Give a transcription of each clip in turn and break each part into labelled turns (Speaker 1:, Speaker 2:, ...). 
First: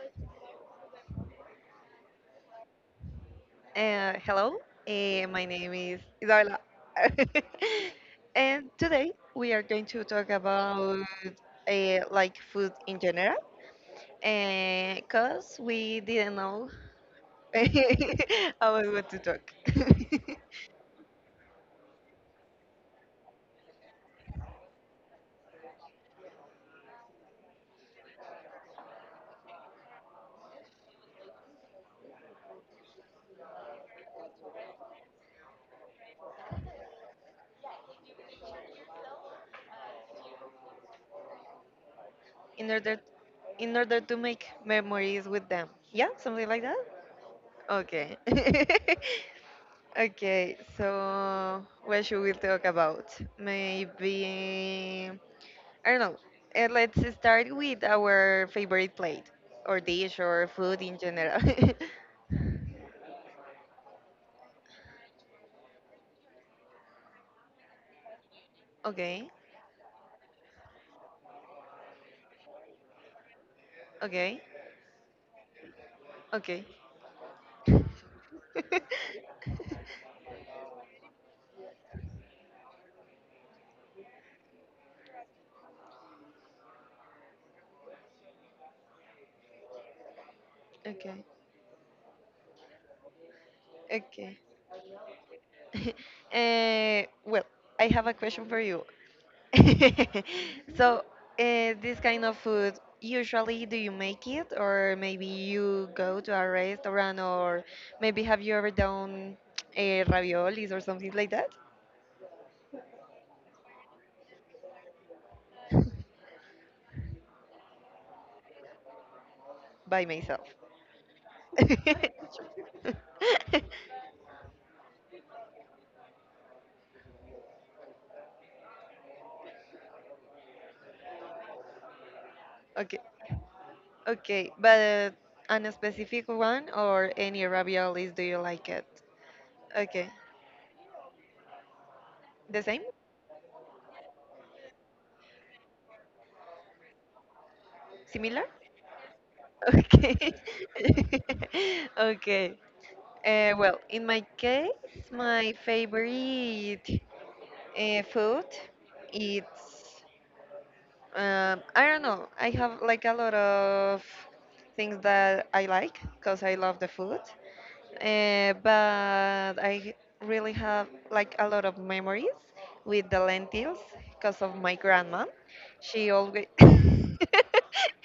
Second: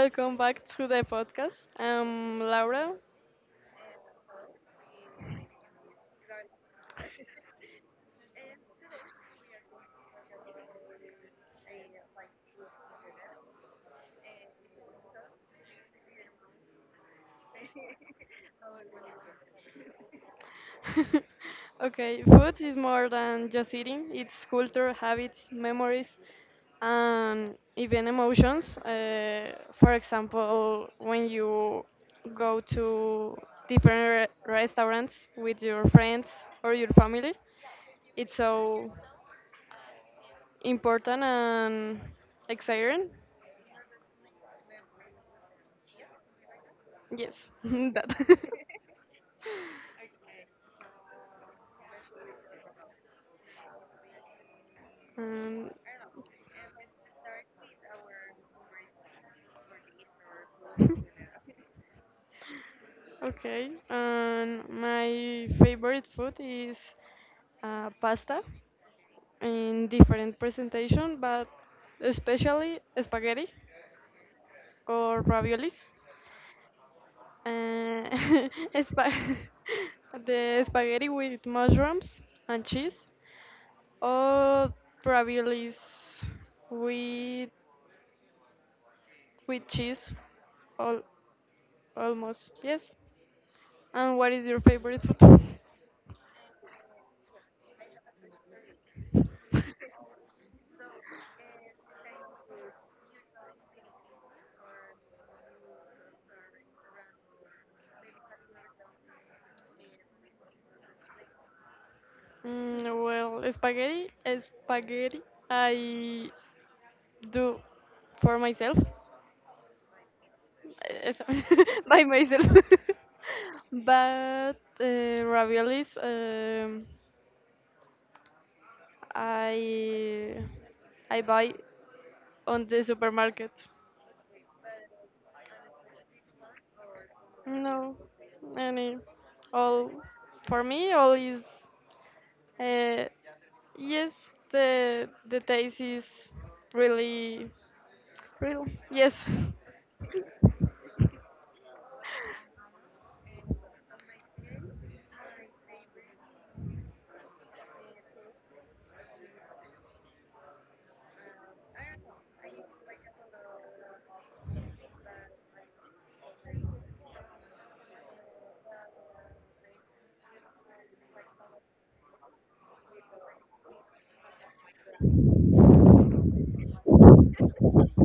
Speaker 1: Welcome back to the podcast. I'm Laura.
Speaker 2: Hello, my name is Isabella. And today we are going to talk about like food in general because we didn't know about what to talk
Speaker 1: Okay, food is more than just eating. It's culture, habits, memories, and even emotions. For example, when you go to restaurants with your friends or your family, it's so important and
Speaker 2: in order
Speaker 1: exciting.
Speaker 2: in order to make memories with them. Yeah, something like that.
Speaker 1: Yes,
Speaker 2: Okay.
Speaker 1: that.
Speaker 2: Okay, so what should we talk about? Maybe
Speaker 1: um,
Speaker 2: I don't know. Let's start with our favorite plate or dish or food in general.
Speaker 1: Okay, and my favorite food is pasta
Speaker 2: Okay,
Speaker 1: in different presentation, but especially spaghetti
Speaker 2: okay,
Speaker 1: or raviolis.
Speaker 2: okay.
Speaker 1: Uh, spa- the spaghetti with mushrooms and cheese, or raviolis with with cheese, all,
Speaker 2: Okay,
Speaker 1: almost yes. And what
Speaker 2: okay.
Speaker 1: is your favorite food?
Speaker 2: Well, I have a question for you. So, this kind of food, usually do you make it or maybe you go to a restaurant or maybe have you ever done uh, raviolis or something like that
Speaker 1: Mm, well, spaghetti, I do for myself.
Speaker 2: by myself?
Speaker 1: Eso. By myself. But raviolis, I I buy on the
Speaker 2: Okay,
Speaker 1: supermarket.
Speaker 2: okay, but on a specific one or any
Speaker 1: No,
Speaker 2: raviolis, do you like it?
Speaker 1: any, all
Speaker 2: Okay,
Speaker 1: for me, all is
Speaker 2: the same,
Speaker 1: uh, yes. The taste is really
Speaker 2: similar.
Speaker 1: real. Yes,
Speaker 2: Okay, okay. Well, in my case, my favorite food, it's I don't know. I have like a lot of things that I like because I love the food. But I really have like a lot of memories with the lentils because of my grandma. She always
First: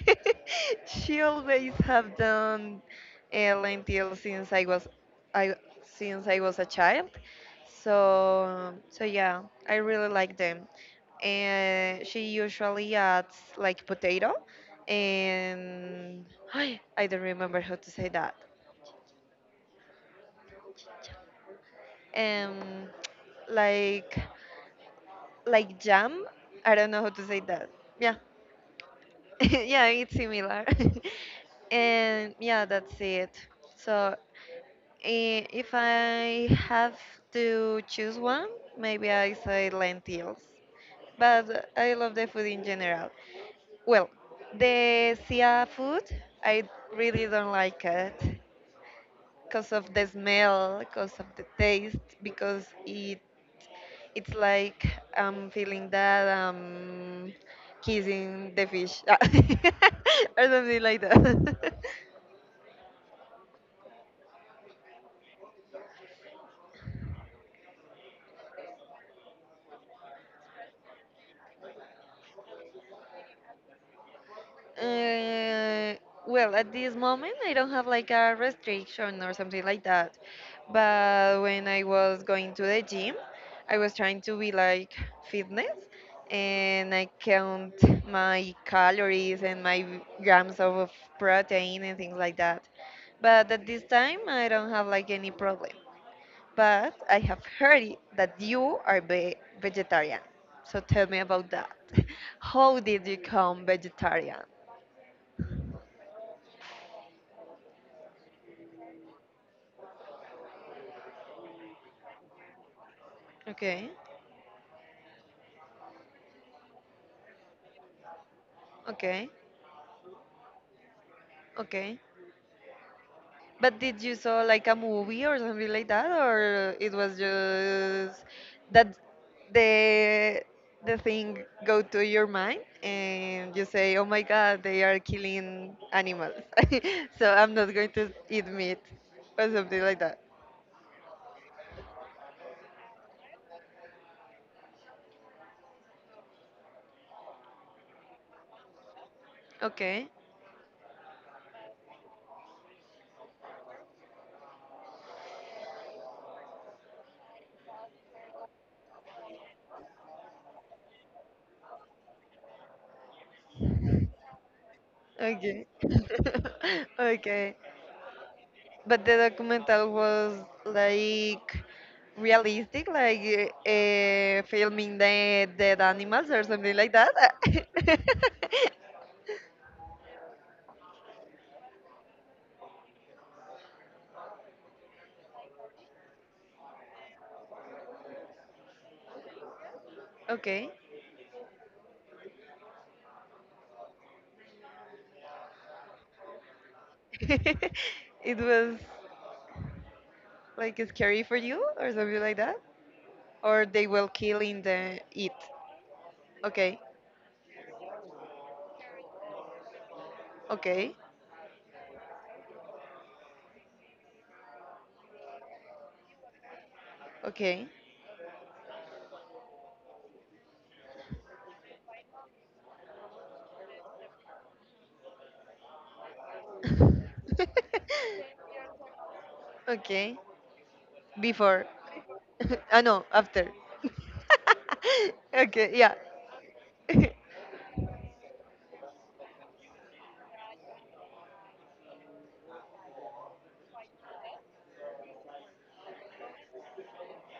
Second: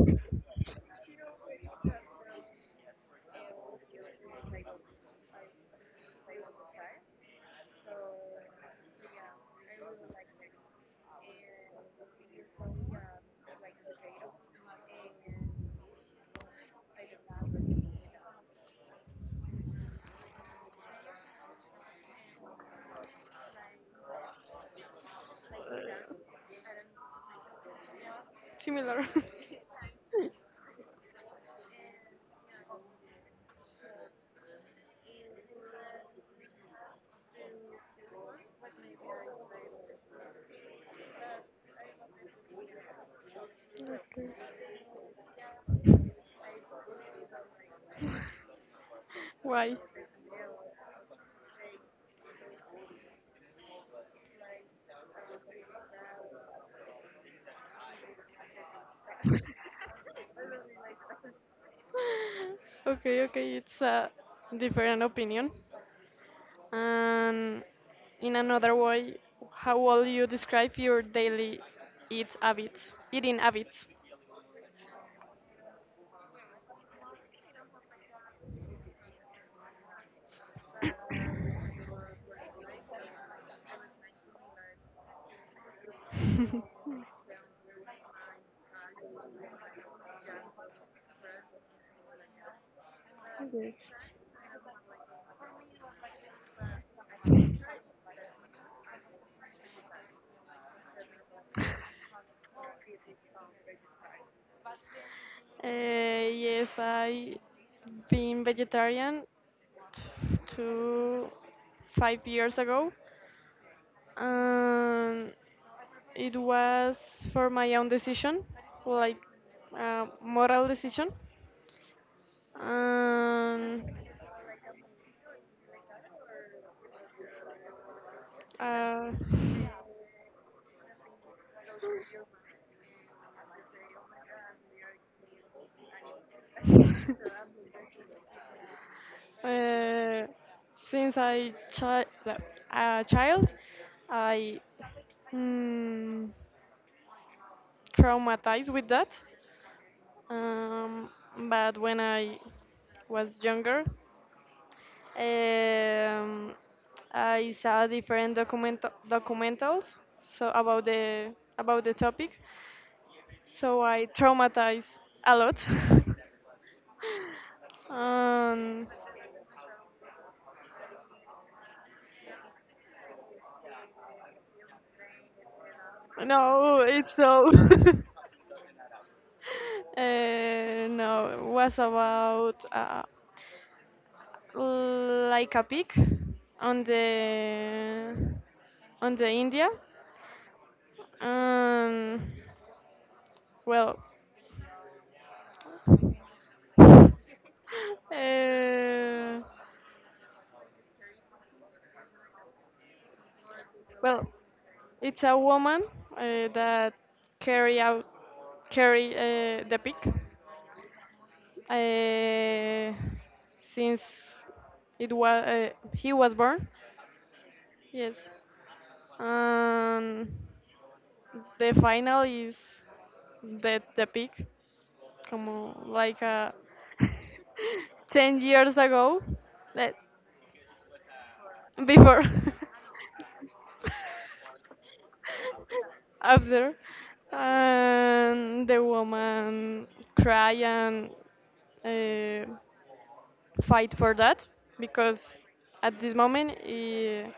Speaker 2: she always have done lentils since I was I since I was a child. So yeah, I really like them. And she usually adds like potato and I don't remember how to say that. um like jam, I don't know how to say that. Yeah.
Speaker 1: similar.
Speaker 2: Yeah, it's similar. And yeah, that's it. So if I have to choose one, maybe I say lentils, but I love the food in general. Well, the sea food, I really don't like it because
Speaker 1: Why?
Speaker 2: of the smell, because of the taste, because it's like I'm feeling that kissing the fish or something like that.
Speaker 1: Okay, okay, it's a different opinion. And in another way, how will you describe your daily eat habits, eating habits?
Speaker 2: Uh, well, at this moment, I don't have like a restriction or something like that. But when I was going to the gym, I was trying to be like fitness, and I count my calories and my grams of protein and things like that. But at
Speaker 1: Yes.
Speaker 2: this time, I don't have like any problem. But I have heard that you are vegetarian. So tell me about that. How did you become vegetarian?
Speaker 1: Yes, I been vegetarian to 5 years ago,
Speaker 2: Okay,
Speaker 1: and it was for my own decision, like
Speaker 2: okay,
Speaker 1: moral decision.
Speaker 2: okay. But
Speaker 1: and
Speaker 2: did you saw like a movie or something like that, or it was just that
Speaker 1: uh,
Speaker 2: the the thing go to your mind and you say, "Oh my God, they are killing animals," so I'm not going to eat
Speaker 1: Uh,
Speaker 2: meat or something like that.
Speaker 1: since I chi- like, a child, I mm, traumatized with that.
Speaker 2: Okay,
Speaker 1: Um, but when I was younger, um, I saw different documentals so about the topic. So I traumatized a lot.
Speaker 2: okay. Okay.
Speaker 1: um,
Speaker 2: But the documental was like realistic, like filming the dead animals or something
Speaker 1: No,
Speaker 2: like that.
Speaker 1: it's so. No, it was about like a pig on the India.
Speaker 2: Okay.
Speaker 1: Um, well, uh,
Speaker 2: It was like scary for you or something like that? Or they were
Speaker 1: well,
Speaker 2: killing the
Speaker 1: it's
Speaker 2: it.
Speaker 1: a woman
Speaker 2: Okay.
Speaker 1: that carry out carry the pig
Speaker 2: Okay.
Speaker 1: uh, since it was he was born.
Speaker 2: Okay.
Speaker 1: Yes. Um, the final is the peak, como like ten years ago, that
Speaker 2: Okay. Before.
Speaker 1: before,
Speaker 2: Ah no, after. Okay, yeah.
Speaker 1: after, and the woman cry and uh, fight for that because at this moment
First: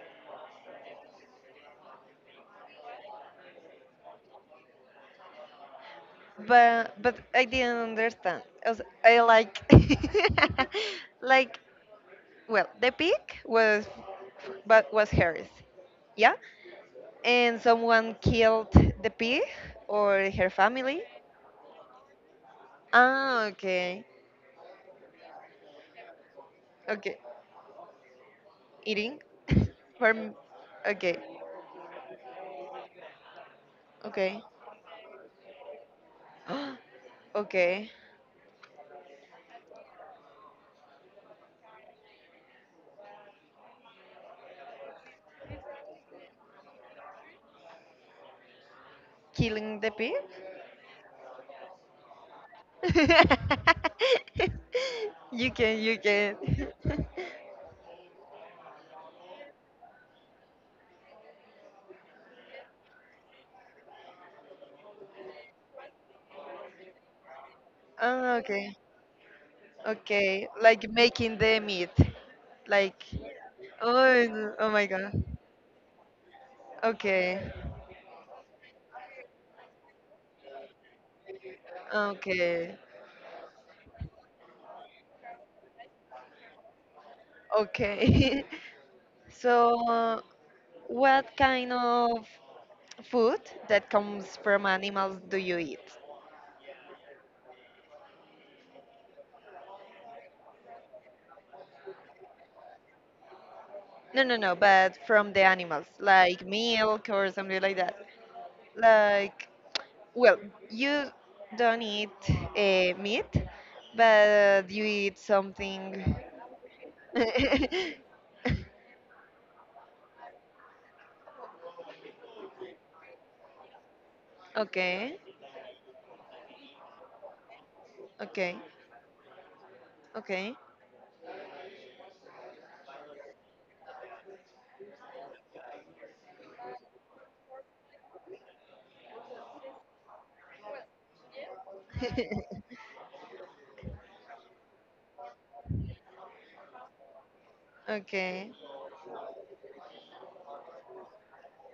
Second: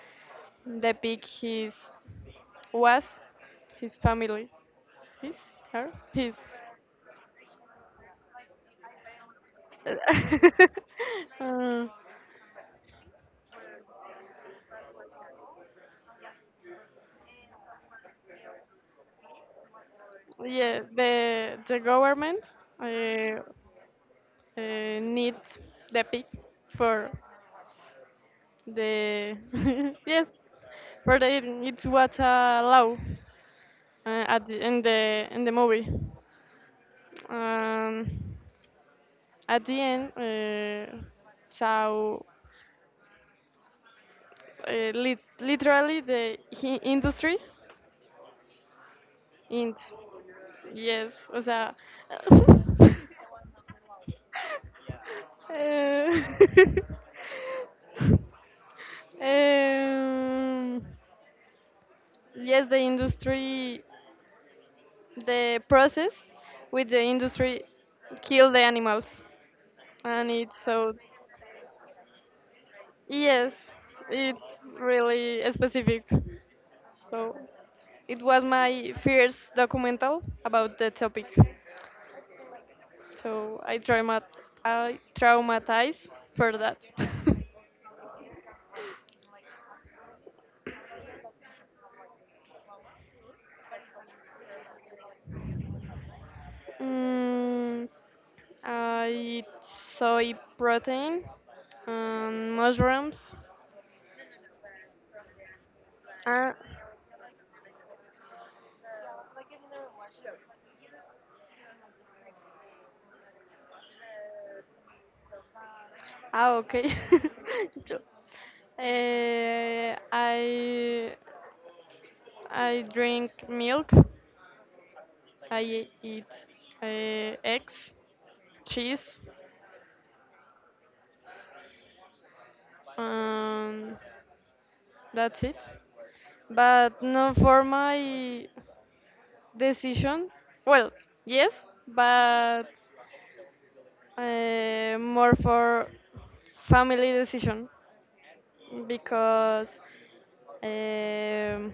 Speaker 1: the peak his was his family, his her his.
Speaker 2: But I didn't understand. I like like,
Speaker 1: Uh,
Speaker 2: well, the pig was but was hers. Yeah, and someone killed the pig or her
Speaker 1: yeah,
Speaker 2: family.
Speaker 1: the government uh,
Speaker 2: Ah, okay,
Speaker 1: needs the pig for
Speaker 2: okay. Eating
Speaker 1: the
Speaker 2: for
Speaker 1: yes,
Speaker 2: m-
Speaker 1: for
Speaker 2: okay,
Speaker 1: the it's what a law
Speaker 2: okay,
Speaker 1: at the, in the in the movie.
Speaker 2: okay.
Speaker 1: Um, at the end, so literally the hi industry in
Speaker 2: Killing the pig.
Speaker 1: yes, o sea,
Speaker 2: you can, you can.
Speaker 1: eh, Um, yes, the industry, the process with the industry
Speaker 2: Oh,
Speaker 1: kill the
Speaker 2: okay,
Speaker 1: animals, and
Speaker 2: okay.
Speaker 1: it's
Speaker 2: Like
Speaker 1: so
Speaker 2: making the meat. Like,
Speaker 1: yes,
Speaker 2: oh, no,
Speaker 1: it's
Speaker 2: oh my God.
Speaker 1: really specific. So
Speaker 2: Okay,
Speaker 1: it was my first documental about the topic.
Speaker 2: okay,
Speaker 1: So I traumatized for that.
Speaker 2: okay. So, what kind of food that comes from animals do you eat?
Speaker 1: mm, I eat soy protein and mushrooms.
Speaker 2: No, no, no, but from the animals, like
Speaker 1: Uh,
Speaker 2: milk or something like that. Like, well, you don't eat meat, but you eat something.
Speaker 1: Ah, okay. Yo- eh, I I drink milk.
Speaker 2: Okay,
Speaker 1: I eat uh, eggs,
Speaker 2: okay,
Speaker 1: cheese.
Speaker 2: okay,
Speaker 1: Um, that's it. But not for my decision. Well, yes, but more for family decision
Speaker 2: okay.
Speaker 1: because um,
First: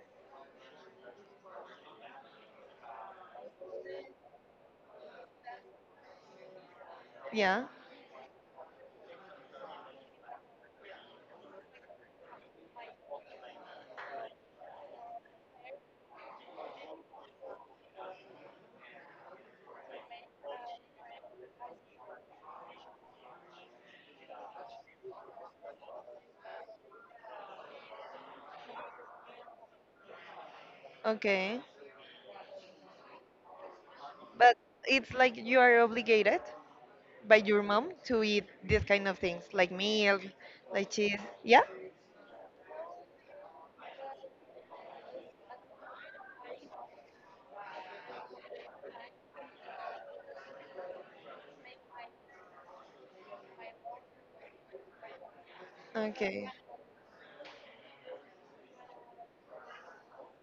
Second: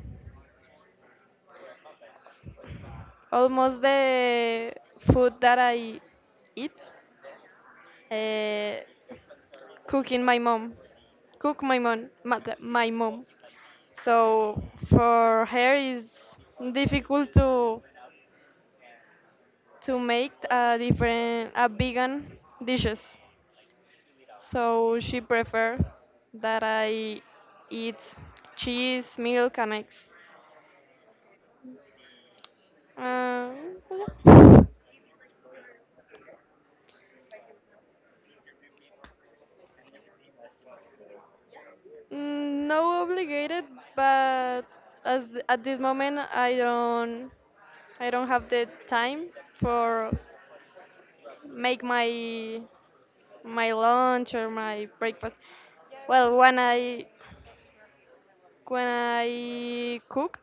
Speaker 1: almost the food that I eat,
Speaker 2: Yeah,
Speaker 1: uh, cooking my mom, cook my mom, my mom. So for her it's difficult to make a different a vegan dishes. So she prefer that I eat cheese, milk, and eggs.
Speaker 2: okay.
Speaker 1: Uh,
Speaker 2: But
Speaker 1: yeah.
Speaker 2: it's like you are obligated by your mom to eat these kind of things, like milk, like cheese. Yeah.
Speaker 1: Mm, no obligated, but as at this moment I don't have the time for make my my lunch or my breakfast. Well,
Speaker 2: Okay.
Speaker 1: when I cook,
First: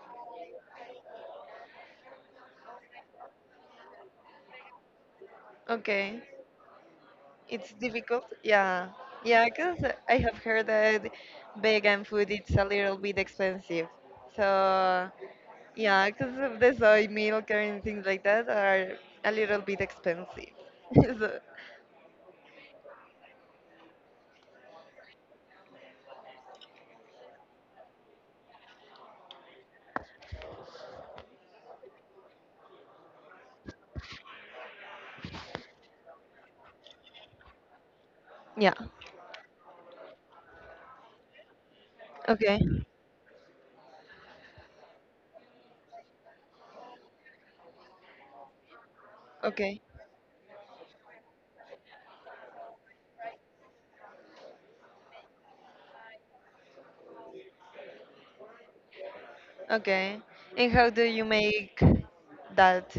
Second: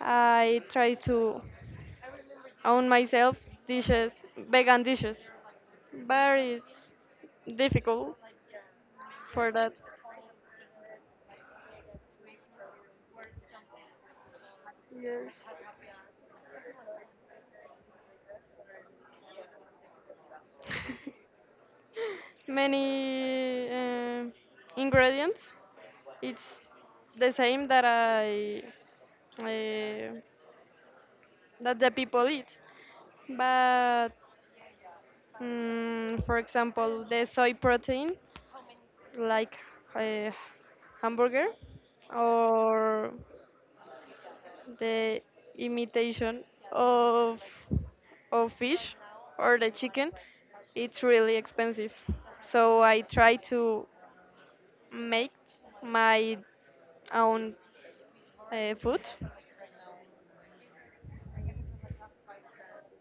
Speaker 1: I try to own myself dishes, vegan dishes,
Speaker 2: Okay.
Speaker 1: but it's
Speaker 2: It's
Speaker 1: difficult
Speaker 2: difficult, yeah. Yeah,
Speaker 1: for that.
Speaker 2: because I have heard that vegan food it's a little bit expensive. So,
Speaker 1: Yes.
Speaker 2: yeah, because of the soy milk and things like that are a little bit expensive. So,
Speaker 1: many ingredients. It's the same that I uh, that the people eat, but for example, the soy protein,
Speaker 2: yeah.
Speaker 1: like uh, hamburger,
Speaker 2: Okay.
Speaker 1: or the imitation of of fish or the
Speaker 2: Okay.
Speaker 1: chicken, it's really expensive. So I try to make my own food.
Speaker 2: Okay. And how do you make that?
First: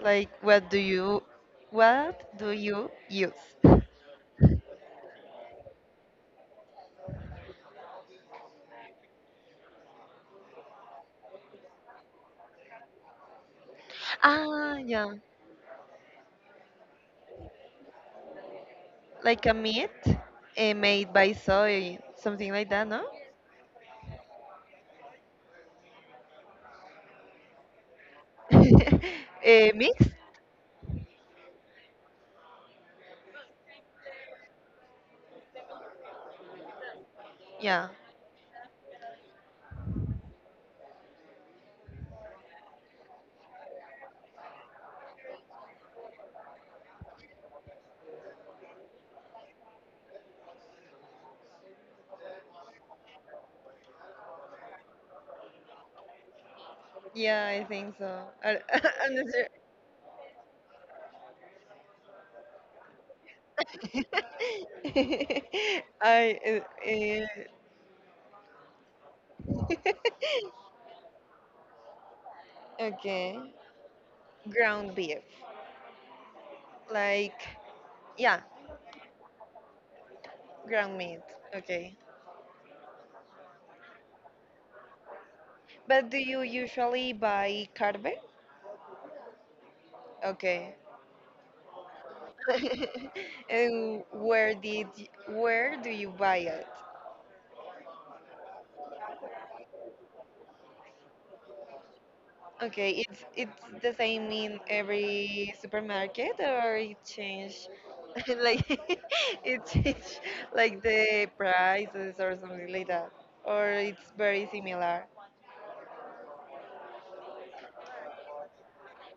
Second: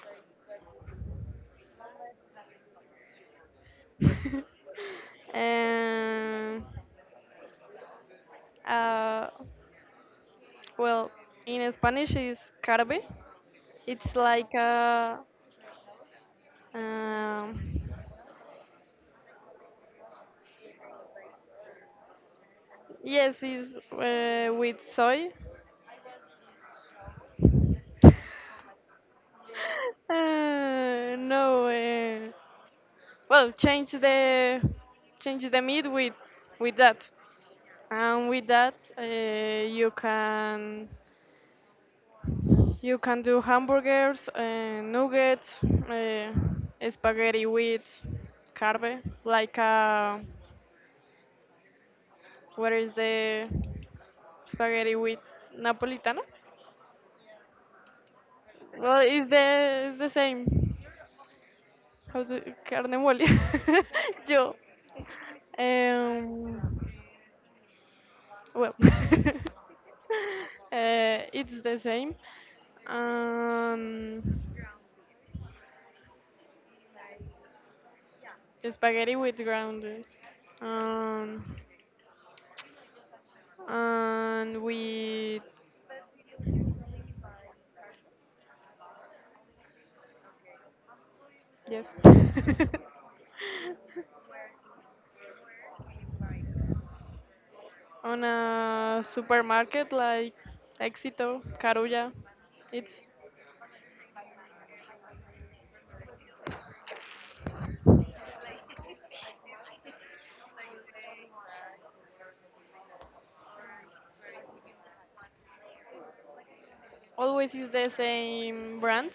Speaker 2: Like, what do you use?
Speaker 1: and uh, well, in Spanish is carbe. It's like
Speaker 2: Ah, yeah.
Speaker 1: a um,
Speaker 2: Like a meat, made by soy, something like that, no?
Speaker 1: yes, it's with soy.
Speaker 2: Eh, mix?
Speaker 1: No, well, change the meat with that,
Speaker 2: Yeah.
Speaker 1: and with that you can you can do hamburgers, nuggets, uh, spaghetti with carne, like what is the spaghetti with napolitana?
Speaker 2: Yeah, I think so. I,
Speaker 1: Well,
Speaker 2: I'm not sure.
Speaker 1: it's the same. How do carne mole? Yo,
Speaker 2: I uh,
Speaker 1: um,
Speaker 2: uh,
Speaker 1: well, it's the same.
Speaker 2: okay.
Speaker 1: Um,
Speaker 2: Ground beef, like yeah,
Speaker 1: spaghetti with groundings.
Speaker 2: ground meat.
Speaker 1: Um,
Speaker 2: Okay,
Speaker 1: and we
Speaker 2: but do you usually buy carve? Okay,
Speaker 1: yes,
Speaker 2: and where do you buy it?
Speaker 1: on a supermarket like Éxito, Carulla.
Speaker 2: Okay,
Speaker 1: It's
Speaker 2: it's the same in every supermarket, or it change, like it change like the prices or something like that, or it's very similar.
Speaker 1: always is the same brand,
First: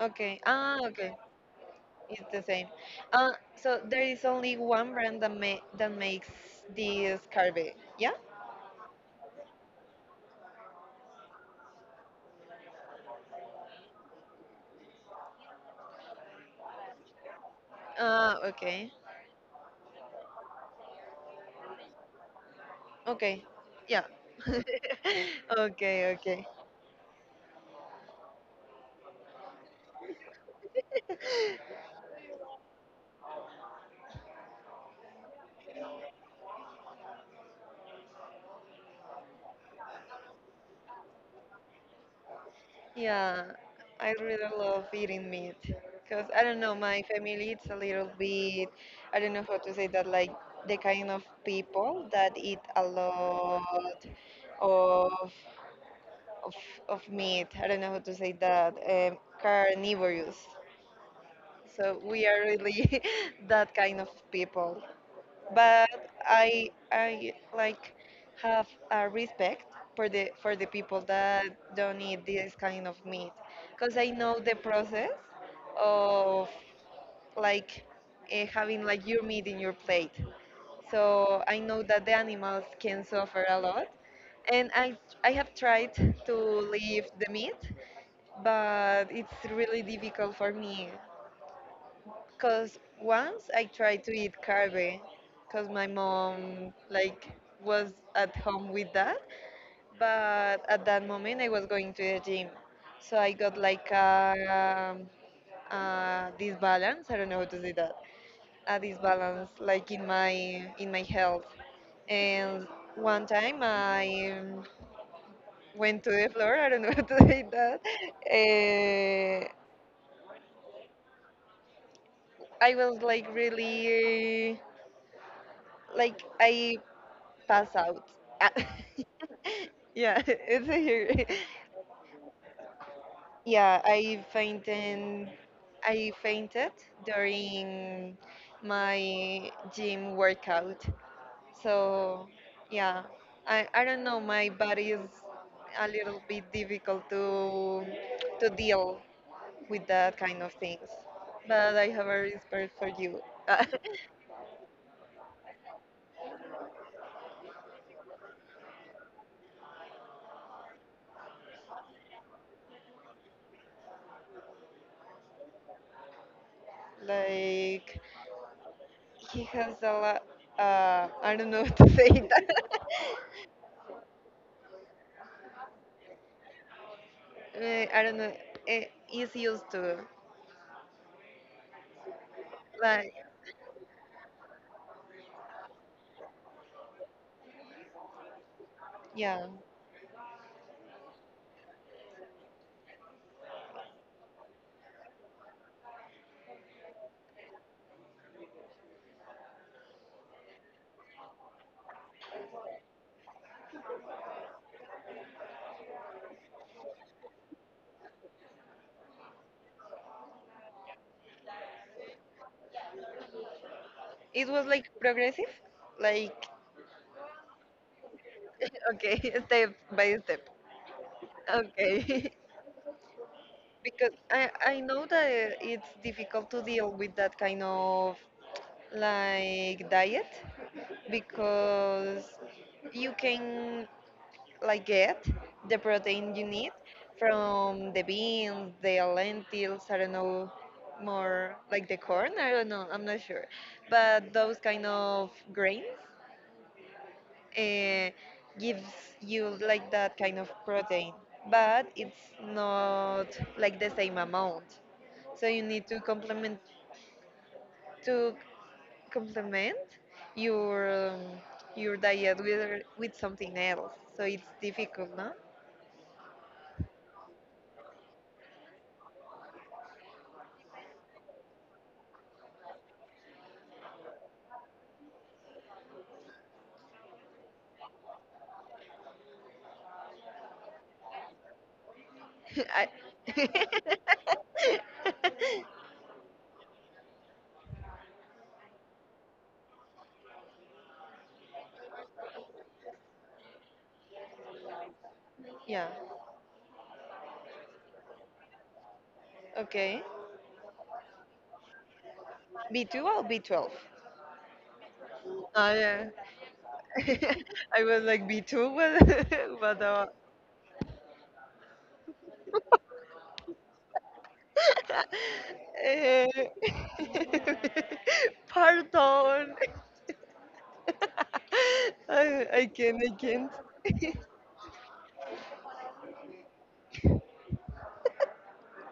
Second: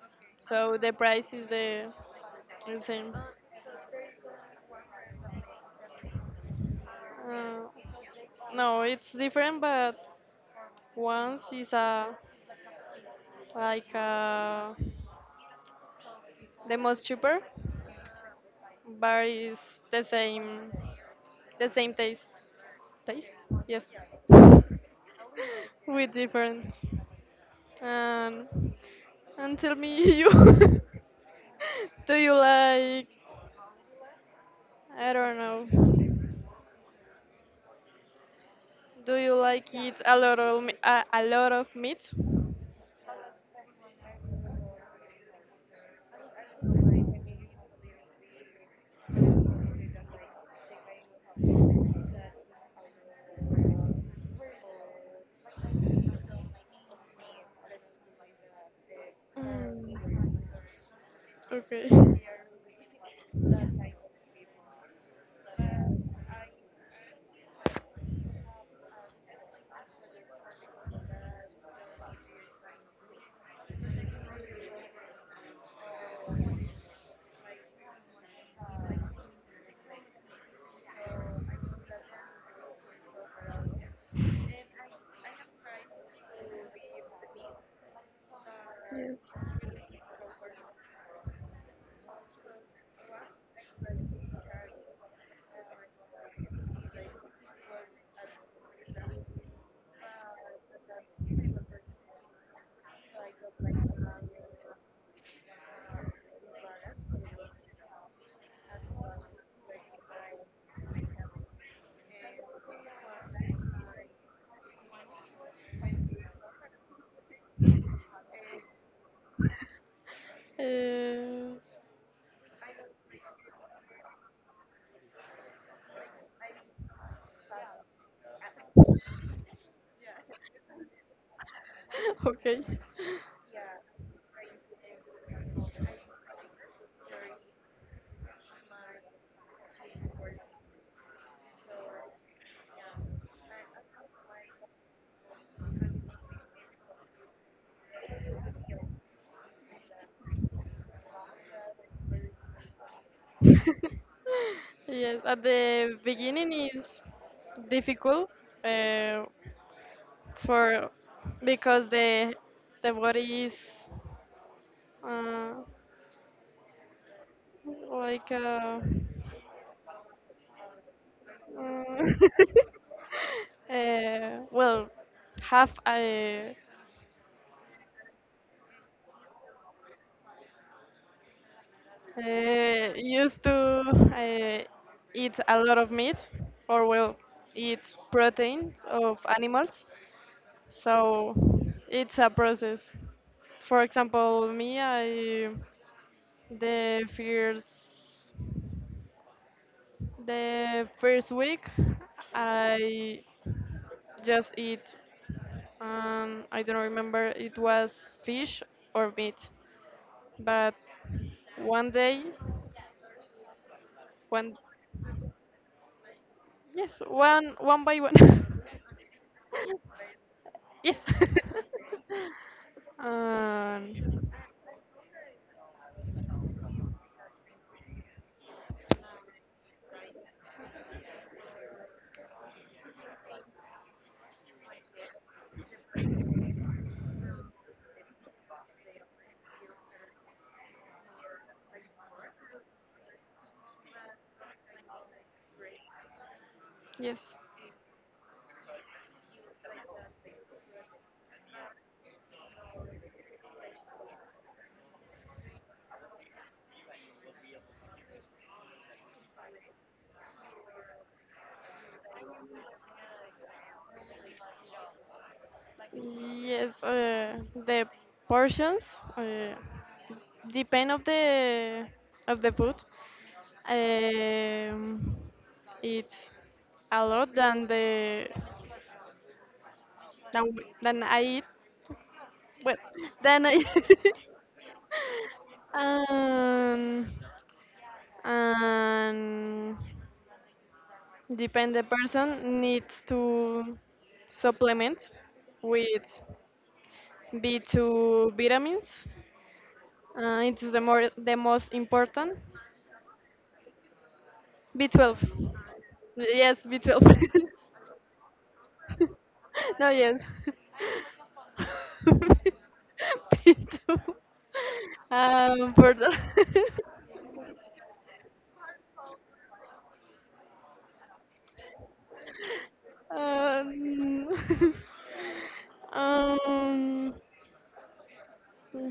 Speaker 2: Okay,
Speaker 1: so
Speaker 2: ah,
Speaker 1: the
Speaker 2: okay,
Speaker 1: price is
Speaker 2: it's the same.
Speaker 1: the same.
Speaker 2: So there is only one brand that ma that makes this carve,
Speaker 1: Uh,
Speaker 2: yeah?
Speaker 1: no, it's different, but once is a like a, the most cheaper,
Speaker 2: Ah, okay,
Speaker 1: but is the same the same taste. Taste?
Speaker 2: okay,
Speaker 1: Yes,
Speaker 2: yeah.
Speaker 1: with
Speaker 2: Okay, okay.
Speaker 1: different. and and tell me you do you like, I don't know, do you like eat a lot of a lot of meat?
Speaker 2: Yeah, I really love eating meat because I don't know, my family it's a little bit, I don't know how to say that, like the kind of people that eat a lot of of, of meat. I don't know how to say that, carnivorous.
Speaker 1: Mm, okay.
Speaker 2: So we are really that kind of people, but I like have a respect for the people that don't eat this kind of meat because I know the process of like having like your meat in your plate. So I know that the animals can suffer a lot, and I have tried to leave the meat, but it's really difficult for me. Cause once I tried to eat carve, cause my mom like was at home with that. But at that moment I was going to the gym, so I got like a disbalance. I don't know how to say that. A disbalance like in my health. And one time I went to the floor. I don't know how to say that. Uh,
Speaker 1: Uh,
Speaker 2: I was like really like I pass out. Ah, yeah, it's here.
Speaker 1: okay.
Speaker 2: Yeah, I fainted. I fainted during my gym workout. So, yeah, I don't know. My body is a little bit difficult to deal with that kind of things. But I have a respect for you.
Speaker 1: yes, at the beginning is difficult uh, for because the body is uh,
Speaker 2: Like
Speaker 1: like
Speaker 2: he has a lot. I don't know how to say
Speaker 1: Mm.
Speaker 2: that.
Speaker 1: Well, have I
Speaker 2: I don't know, eh, is used to. Like,
Speaker 1: used to eat a lot of meat, or well, eat proteins of
Speaker 2: yeah,
Speaker 1: animals. So it's a process. For example, me, I the first the first week I just eat. I don't remember it was fish or meat, but one day,
Speaker 2: it
Speaker 1: one
Speaker 2: was like progressive, like
Speaker 1: yes, one one by one.
Speaker 2: okay, step by step.
Speaker 1: yes.
Speaker 2: Okay, because
Speaker 1: um,
Speaker 2: I know that it's difficult to deal with that kind of like diet because you can like get the protein you need from the beans, the lentils, I don't know, more like the corn, I don't know, I'm not sure. But those kind of grains
Speaker 1: yes.
Speaker 2: uh, gives you like that kind of protein, but it's not like the same amount. So you need to complement your your diet with something else. So it's difficult, no?
Speaker 1: Yes. The portions uh, depend of the food. Um, it's a lot than than, than I eat. Well,
Speaker 2: I
Speaker 1: than I. um, and depend the person needs to supplement
Speaker 2: yeah.
Speaker 1: with B2 vitamins.
Speaker 2: Okay.
Speaker 1: It's the most important.
Speaker 2: B2 or B12?
Speaker 1: B12.
Speaker 2: Ah yeah.
Speaker 1: Yes, B12.
Speaker 2: I was like B2, but but
Speaker 1: No, yes. B2. For the
Speaker 2: eh, pardon. I can't.
Speaker 1: um, um,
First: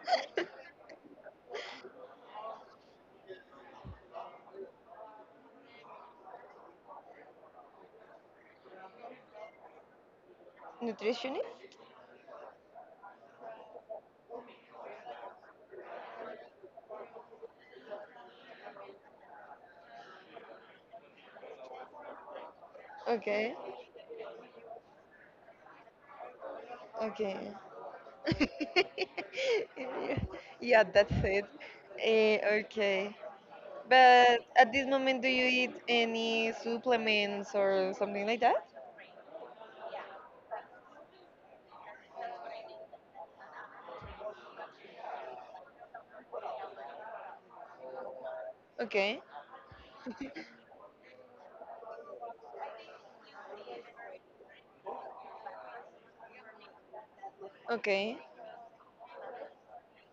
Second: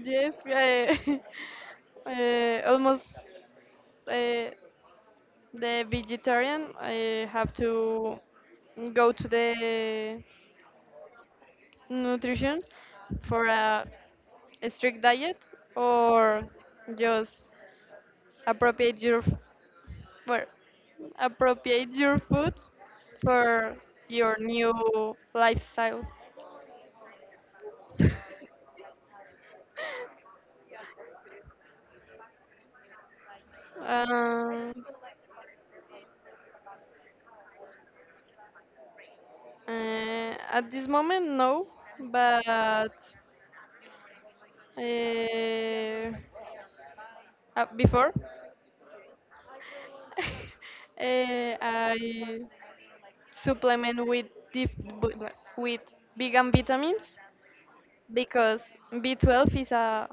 Speaker 1: yes, I, almost uh, the vegetarian have to go to the
Speaker 2: Nutritionist?
Speaker 1: nutrition for a strict diet or just appropriate your f- well, appropriate your food
Speaker 2: Okay.
Speaker 1: for your new lifestyle.
Speaker 2: Okay. Yeah, that's it. Eh, okay. But at
Speaker 1: um,
Speaker 2: this moment, do you eat any supplements or something like that?
Speaker 1: at this moment no, but before
Speaker 2: Okay,
Speaker 1: I supplement with dif- bu- with vegan vitamins
Speaker 2: okay,
Speaker 1: because B12 is a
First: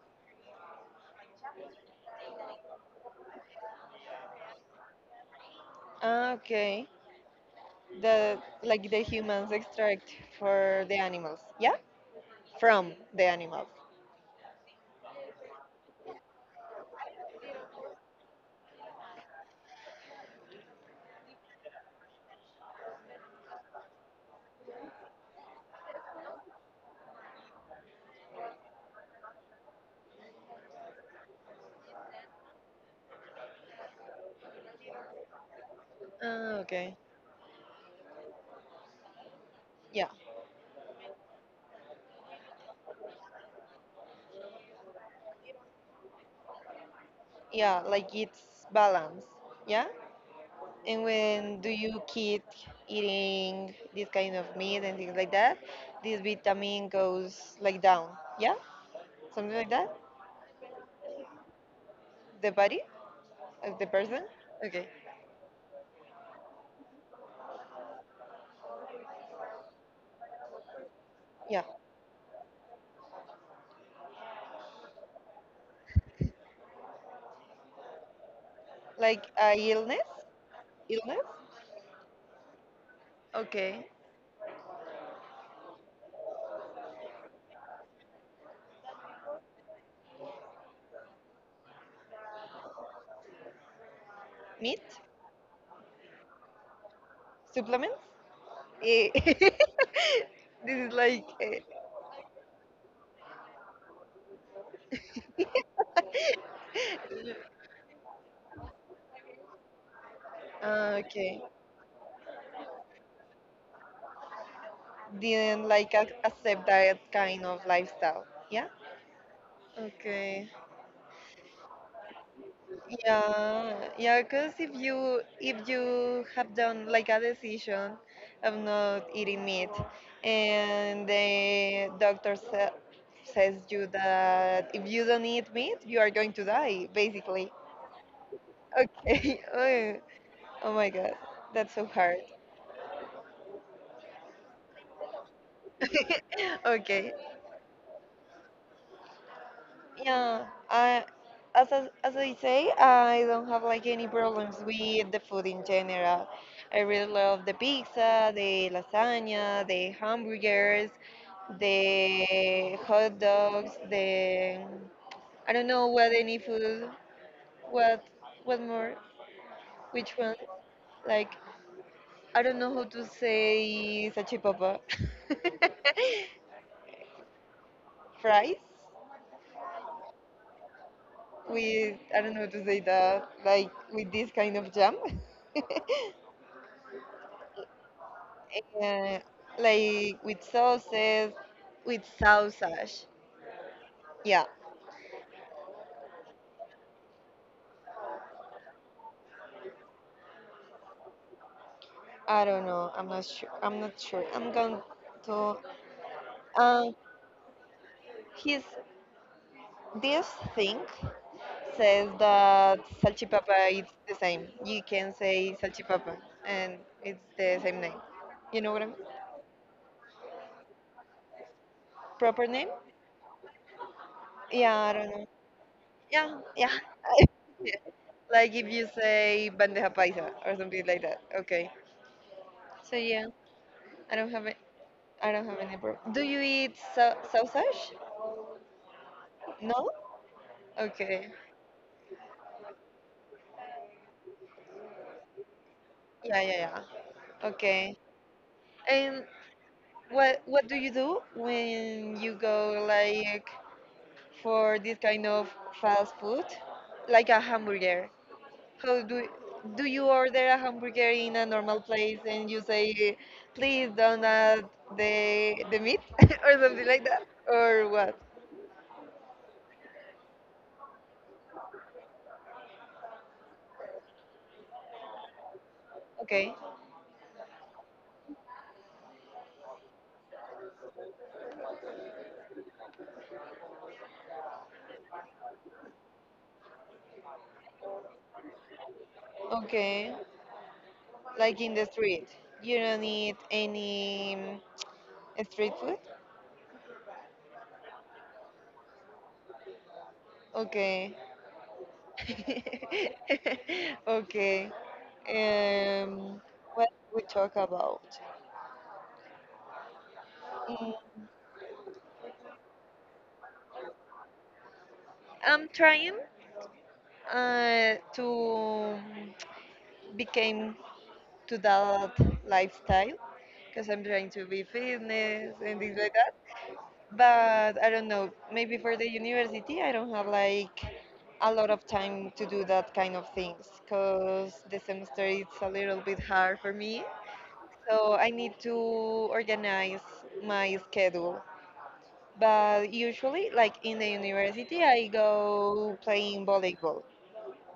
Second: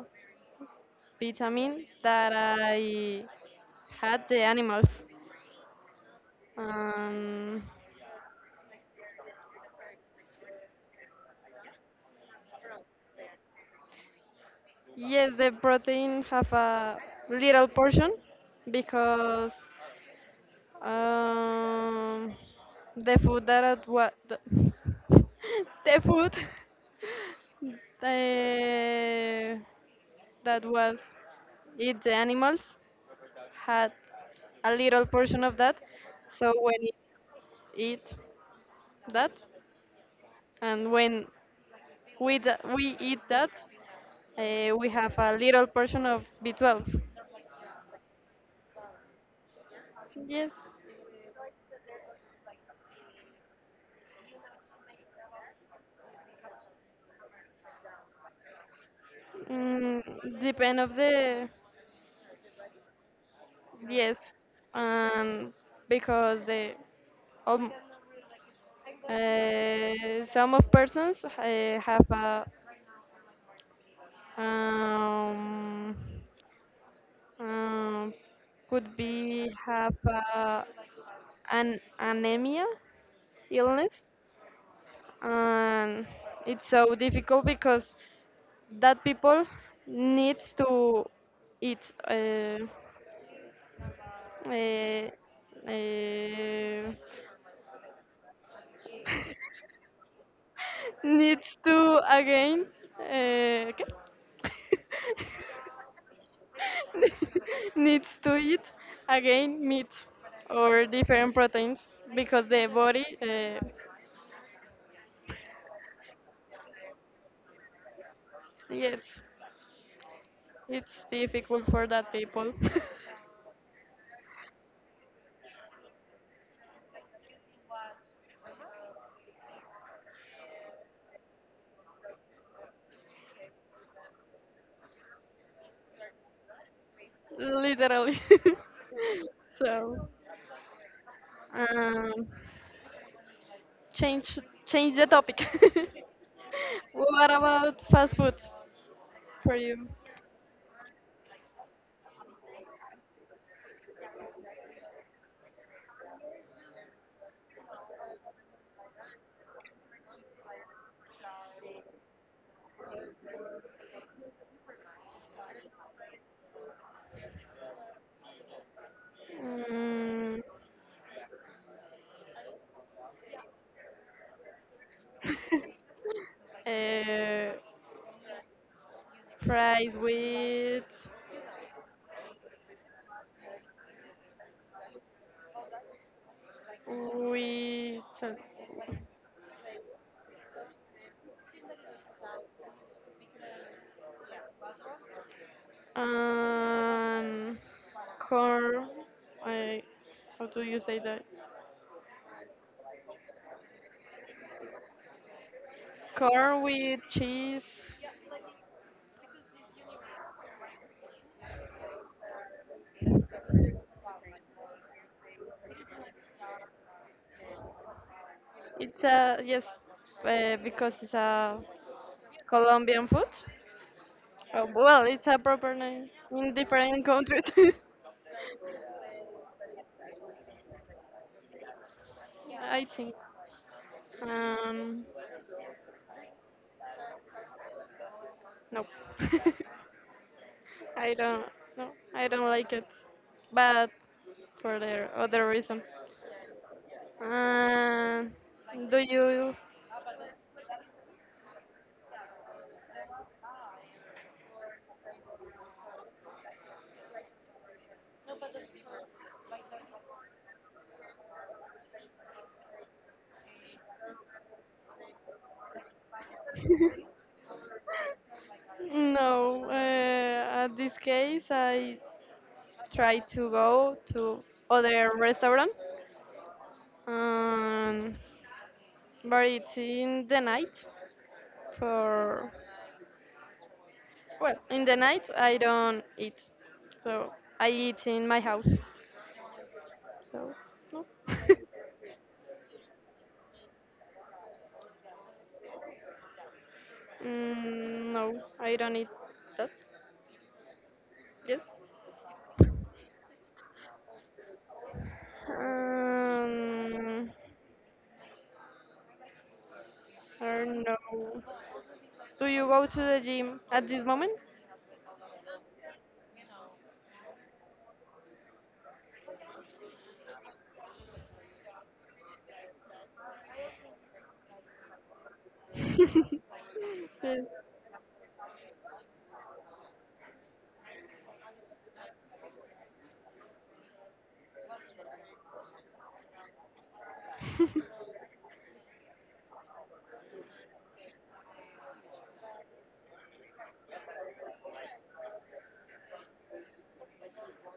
Speaker 1: vitamin that I had the animals.
Speaker 2: ah, okay.
Speaker 1: Um,
Speaker 2: The like the humans extract for the animals, yeah, from the animals.
Speaker 1: yes, the protein have a little portion because um, the food that what the the food the, that was eat the animals had a little portion of that. So
Speaker 2: Ah,
Speaker 1: when
Speaker 2: okay,
Speaker 1: it eat that,
Speaker 2: yeah,
Speaker 1: and when we eat that, we have a little portion of B12.
Speaker 2: yeah. Like it's balance, yeah.
Speaker 1: Yes,
Speaker 2: And when do you keep eating this kind of meat and things like that, this vitamin goes like down, yeah, something like that.
Speaker 1: mm, depend of the
Speaker 2: The body of the
Speaker 1: yes,
Speaker 2: person. Okay,
Speaker 1: and because the um, some of persons
Speaker 2: yeah.
Speaker 1: have a um, um, could
Speaker 2: Like
Speaker 1: be
Speaker 2: a
Speaker 1: have
Speaker 2: illness,
Speaker 1: a
Speaker 2: illness.
Speaker 1: an anemia
Speaker 2: Okay.
Speaker 1: illness, and it's so difficult because that people needs to eat
Speaker 2: Meat,
Speaker 1: uh, uh,
Speaker 2: supplements. Eh, this is like
Speaker 1: needs
Speaker 2: eh,
Speaker 1: to again uh, okay? Needs to eat again meat or
Speaker 2: ah,
Speaker 1: different
Speaker 2: okay.
Speaker 1: proteins because the body
Speaker 2: Didn't like accept that kind of lifestyle. Yeah.
Speaker 1: yes,
Speaker 2: Okay.
Speaker 1: it's difficult for that people.
Speaker 2: Yeah, yeah, because if you have done like a decision of not eating meat, and the doctor sa says you that if you don't eat meat, you are going to die, basically.
Speaker 1: Literally.
Speaker 2: Okay.
Speaker 1: So,
Speaker 2: Oh, oh my God, that's so hard.
Speaker 1: um, change change the topic.
Speaker 2: Okay.
Speaker 1: What about fast food for you?
Speaker 2: Yeah, as I say, I don't have like any problems with the food in general. I really love the pizza, the lasagna, the hamburgers, the hot dogs, the I don't know what any food, what what more, which one?
Speaker 1: Mm,
Speaker 2: Like I don't know how to say sachipapa.
Speaker 1: uh,
Speaker 2: Fries
Speaker 1: fries with
Speaker 2: with I don't know how to say that, like with this kind of jam.
Speaker 1: with sal-
Speaker 2: uh, like with sauces, with sausage. Yeah,
Speaker 1: um, corn. I, how do you say that?
Speaker 2: I don't know. I'm not sure. I'm not sure. I'm going to.
Speaker 1: Corn
Speaker 2: Um,
Speaker 1: with cheese.
Speaker 2: his This thing says that salchipapa is the same. You can say salchipapa, and it's the same name. You know what I mean?
Speaker 1: It's a yes, because it's a
Speaker 2: Proper name?
Speaker 1: Colombian food. Oh,
Speaker 2: Yeah, I
Speaker 1: well,
Speaker 2: don't know.
Speaker 1: it's a proper name
Speaker 2: Yeah,
Speaker 1: in
Speaker 2: yeah.
Speaker 1: different countries,
Speaker 2: Yeah. Like if you say bandeja paisa or something like that. Okay.
Speaker 1: I
Speaker 2: So
Speaker 1: think.
Speaker 2: yeah, I don't have I
Speaker 1: Um,
Speaker 2: don't have any problem. Do you eat sausage?
Speaker 1: no,
Speaker 2: No?
Speaker 1: I
Speaker 2: Okay.
Speaker 1: don't. No, I don't like it. But for the other reason.
Speaker 2: Yeah, yeah, yeah. Okay.
Speaker 1: Uh, do
Speaker 2: And
Speaker 1: you
Speaker 2: what do you do when you go like for this kind of fast food, like a hamburger? How do do you order a hamburger in a normal place and you say, please don't add the meat or something like that, or what?
Speaker 1: No. At this case, I try to go to other restaurant,
Speaker 2: Okay.
Speaker 1: um, but it's in the night for Well, in the night I don't eat, so I eat in my house.
Speaker 2: Okay.
Speaker 1: So no,
Speaker 2: Like in the street, you don't need any. Street food?
Speaker 1: mm, no, I don't eat that.
Speaker 2: Okay.
Speaker 1: Yes.
Speaker 2: Okay. Um, what we
Speaker 1: Um,
Speaker 2: talk about?
Speaker 1: I don't
Speaker 2: Mm,
Speaker 1: know. Do you go to the gym at this moment?
Speaker 2: I'm trying to become to that lifestyle because I'm trying to be fitness and things like that.
Speaker 1: Yes.
Speaker 2: But I don't know. Maybe for the university, I don't have like a lot of time to do that kind of things because the semester is a little bit hard for me, so I need to organize my schedule. But usually, like in the university, I go playing volleyball.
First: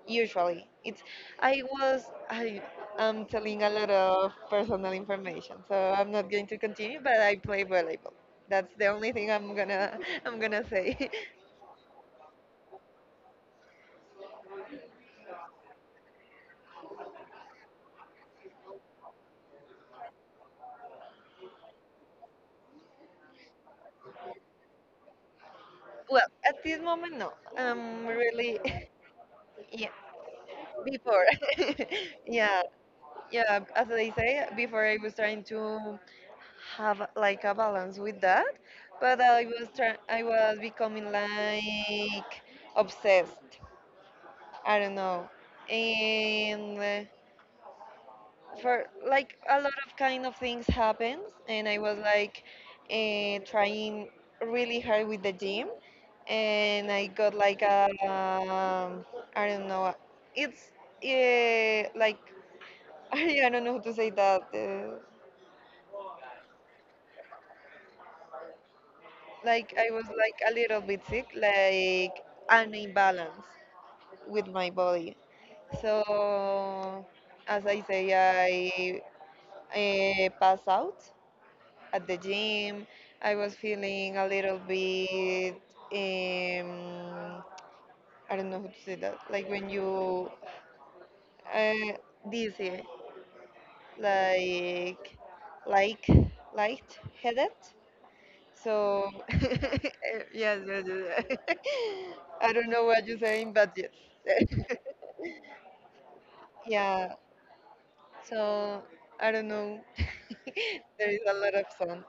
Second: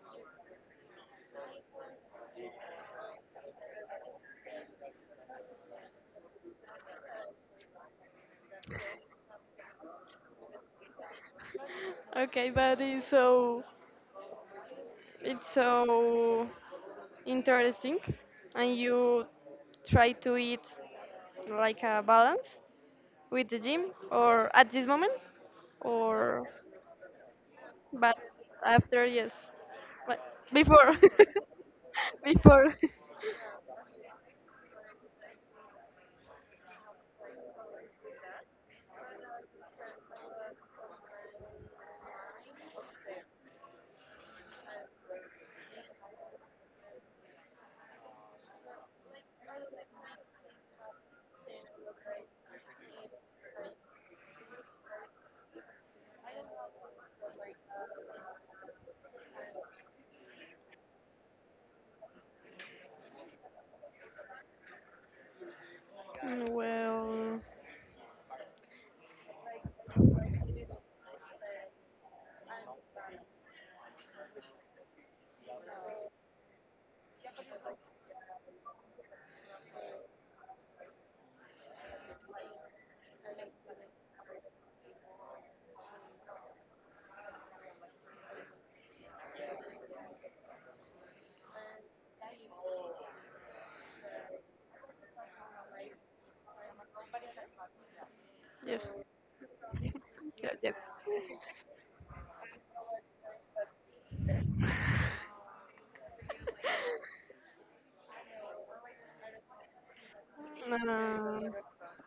Speaker 2: Usually, it's I was I am telling a lot of personal information, so I'm not going to continue. But I play volleyball. That's the only thing I'm gonna I'm gonna say.
Speaker 1: Okay, but it's so interesting, and you try to eat like a balance with the gym, or at this moment,
Speaker 2: Well,
Speaker 1: or
Speaker 2: at this moment, no. I'm
Speaker 1: but
Speaker 2: really
Speaker 1: after yes,
Speaker 2: yeah
Speaker 1: but before,
Speaker 2: before. Yeah,
Speaker 1: before.
Speaker 2: yeah as they say before, I was trying to have like a balance with that, but I was trying I was becoming like obsessed, I don't know, and for like a lot of kind of things happens, and I was like trying really hard with the gym, and I got like a I don't know, it's like I don't know how to say that
Speaker 1: Well,
Speaker 2: like I was like a little bit sick, like an imbalance with my body. So as I say, I passed out at the gym. I was feeling a little bit um, I don't know how to say that. Like when you uh, dizzy, like like light headed.
Speaker 1: yes.
Speaker 2: So
Speaker 1: Yeah,
Speaker 2: yes,
Speaker 1: yeah.
Speaker 2: yes, yes. Yes. I don't know what you're saying, but yes. Yeah. So I don't know. There is a
Speaker 1: Uh,
Speaker 2: lot of sun.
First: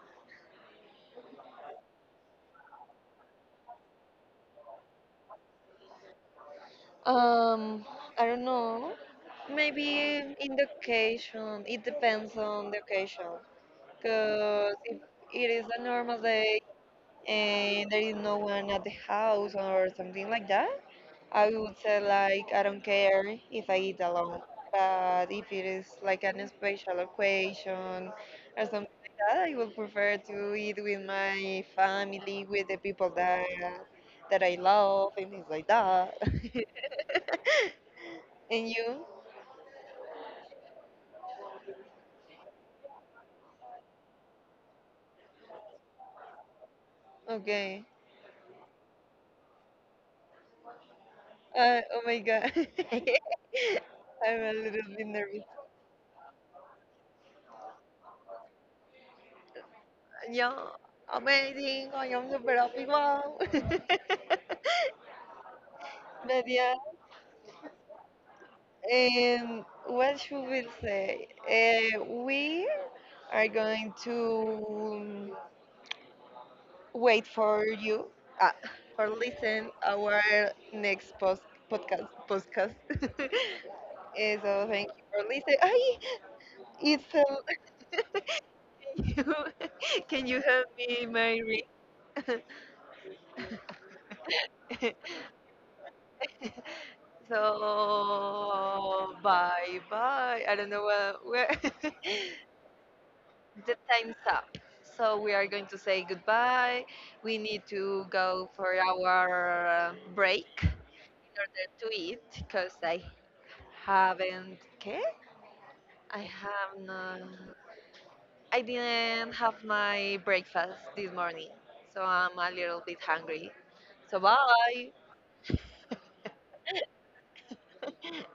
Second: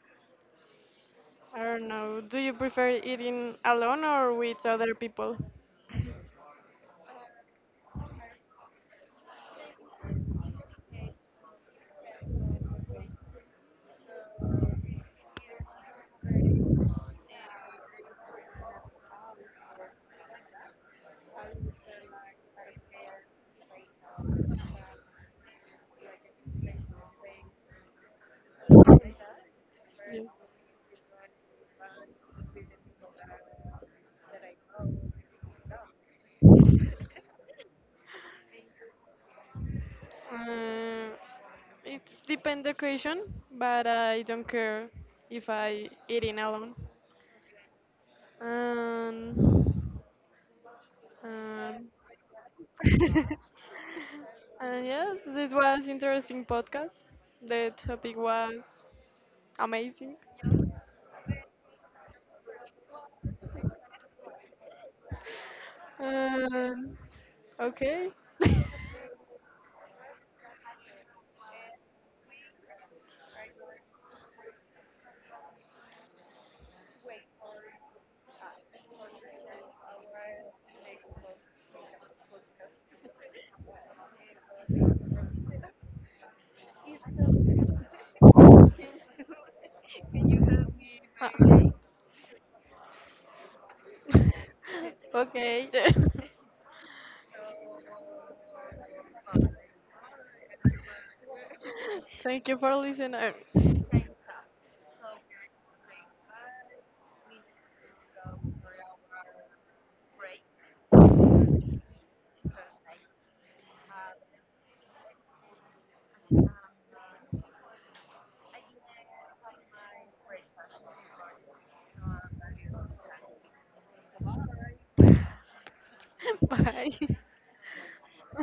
Speaker 1: I don't know. Do you prefer eating alone or with other people?
Speaker 2: Um, I don't know. Maybe in the occasion. It depends on the occasion. Because if it is a normal day and there is no one at the house or something like that, I would say like I don't care if I eat alone, but if it is like an special occasion or something like that, I would prefer
Speaker 1: Yes.
Speaker 2: to eat with my family, with the people that that I love, and things like that. And you?
Speaker 1: Uh, it's depend occasion, but I don't care if I eating alone.
Speaker 2: Okay.
Speaker 1: Um, Um,
Speaker 2: Oh my god. I'm a little
Speaker 1: and
Speaker 2: bit
Speaker 1: yes,
Speaker 2: nervous.
Speaker 1: this was interesting podcast. The topic was amazing.
Speaker 2: Yeah, amazing. I am super happy. Wow. But yeah.
Speaker 1: Um, okay.
Speaker 2: And what should we say? We are going to wait for you uh, for listen our next post podcast. Eh, so thank you for listening. Ay, it's you, can you help me,
Speaker 1: Ah.
Speaker 2: Mary?
Speaker 1: Okay.
Speaker 2: So bye. I don't know where. Where
Speaker 1: Thank you for listening.
Speaker 2: the time's up. So we are going to say goodbye. We need to go for our break in order to eat because I haven't. Okay? I have not. I didn't have my breakfast this morning, so I'm a little bit hungry. So bye.
Speaker 1: Bye.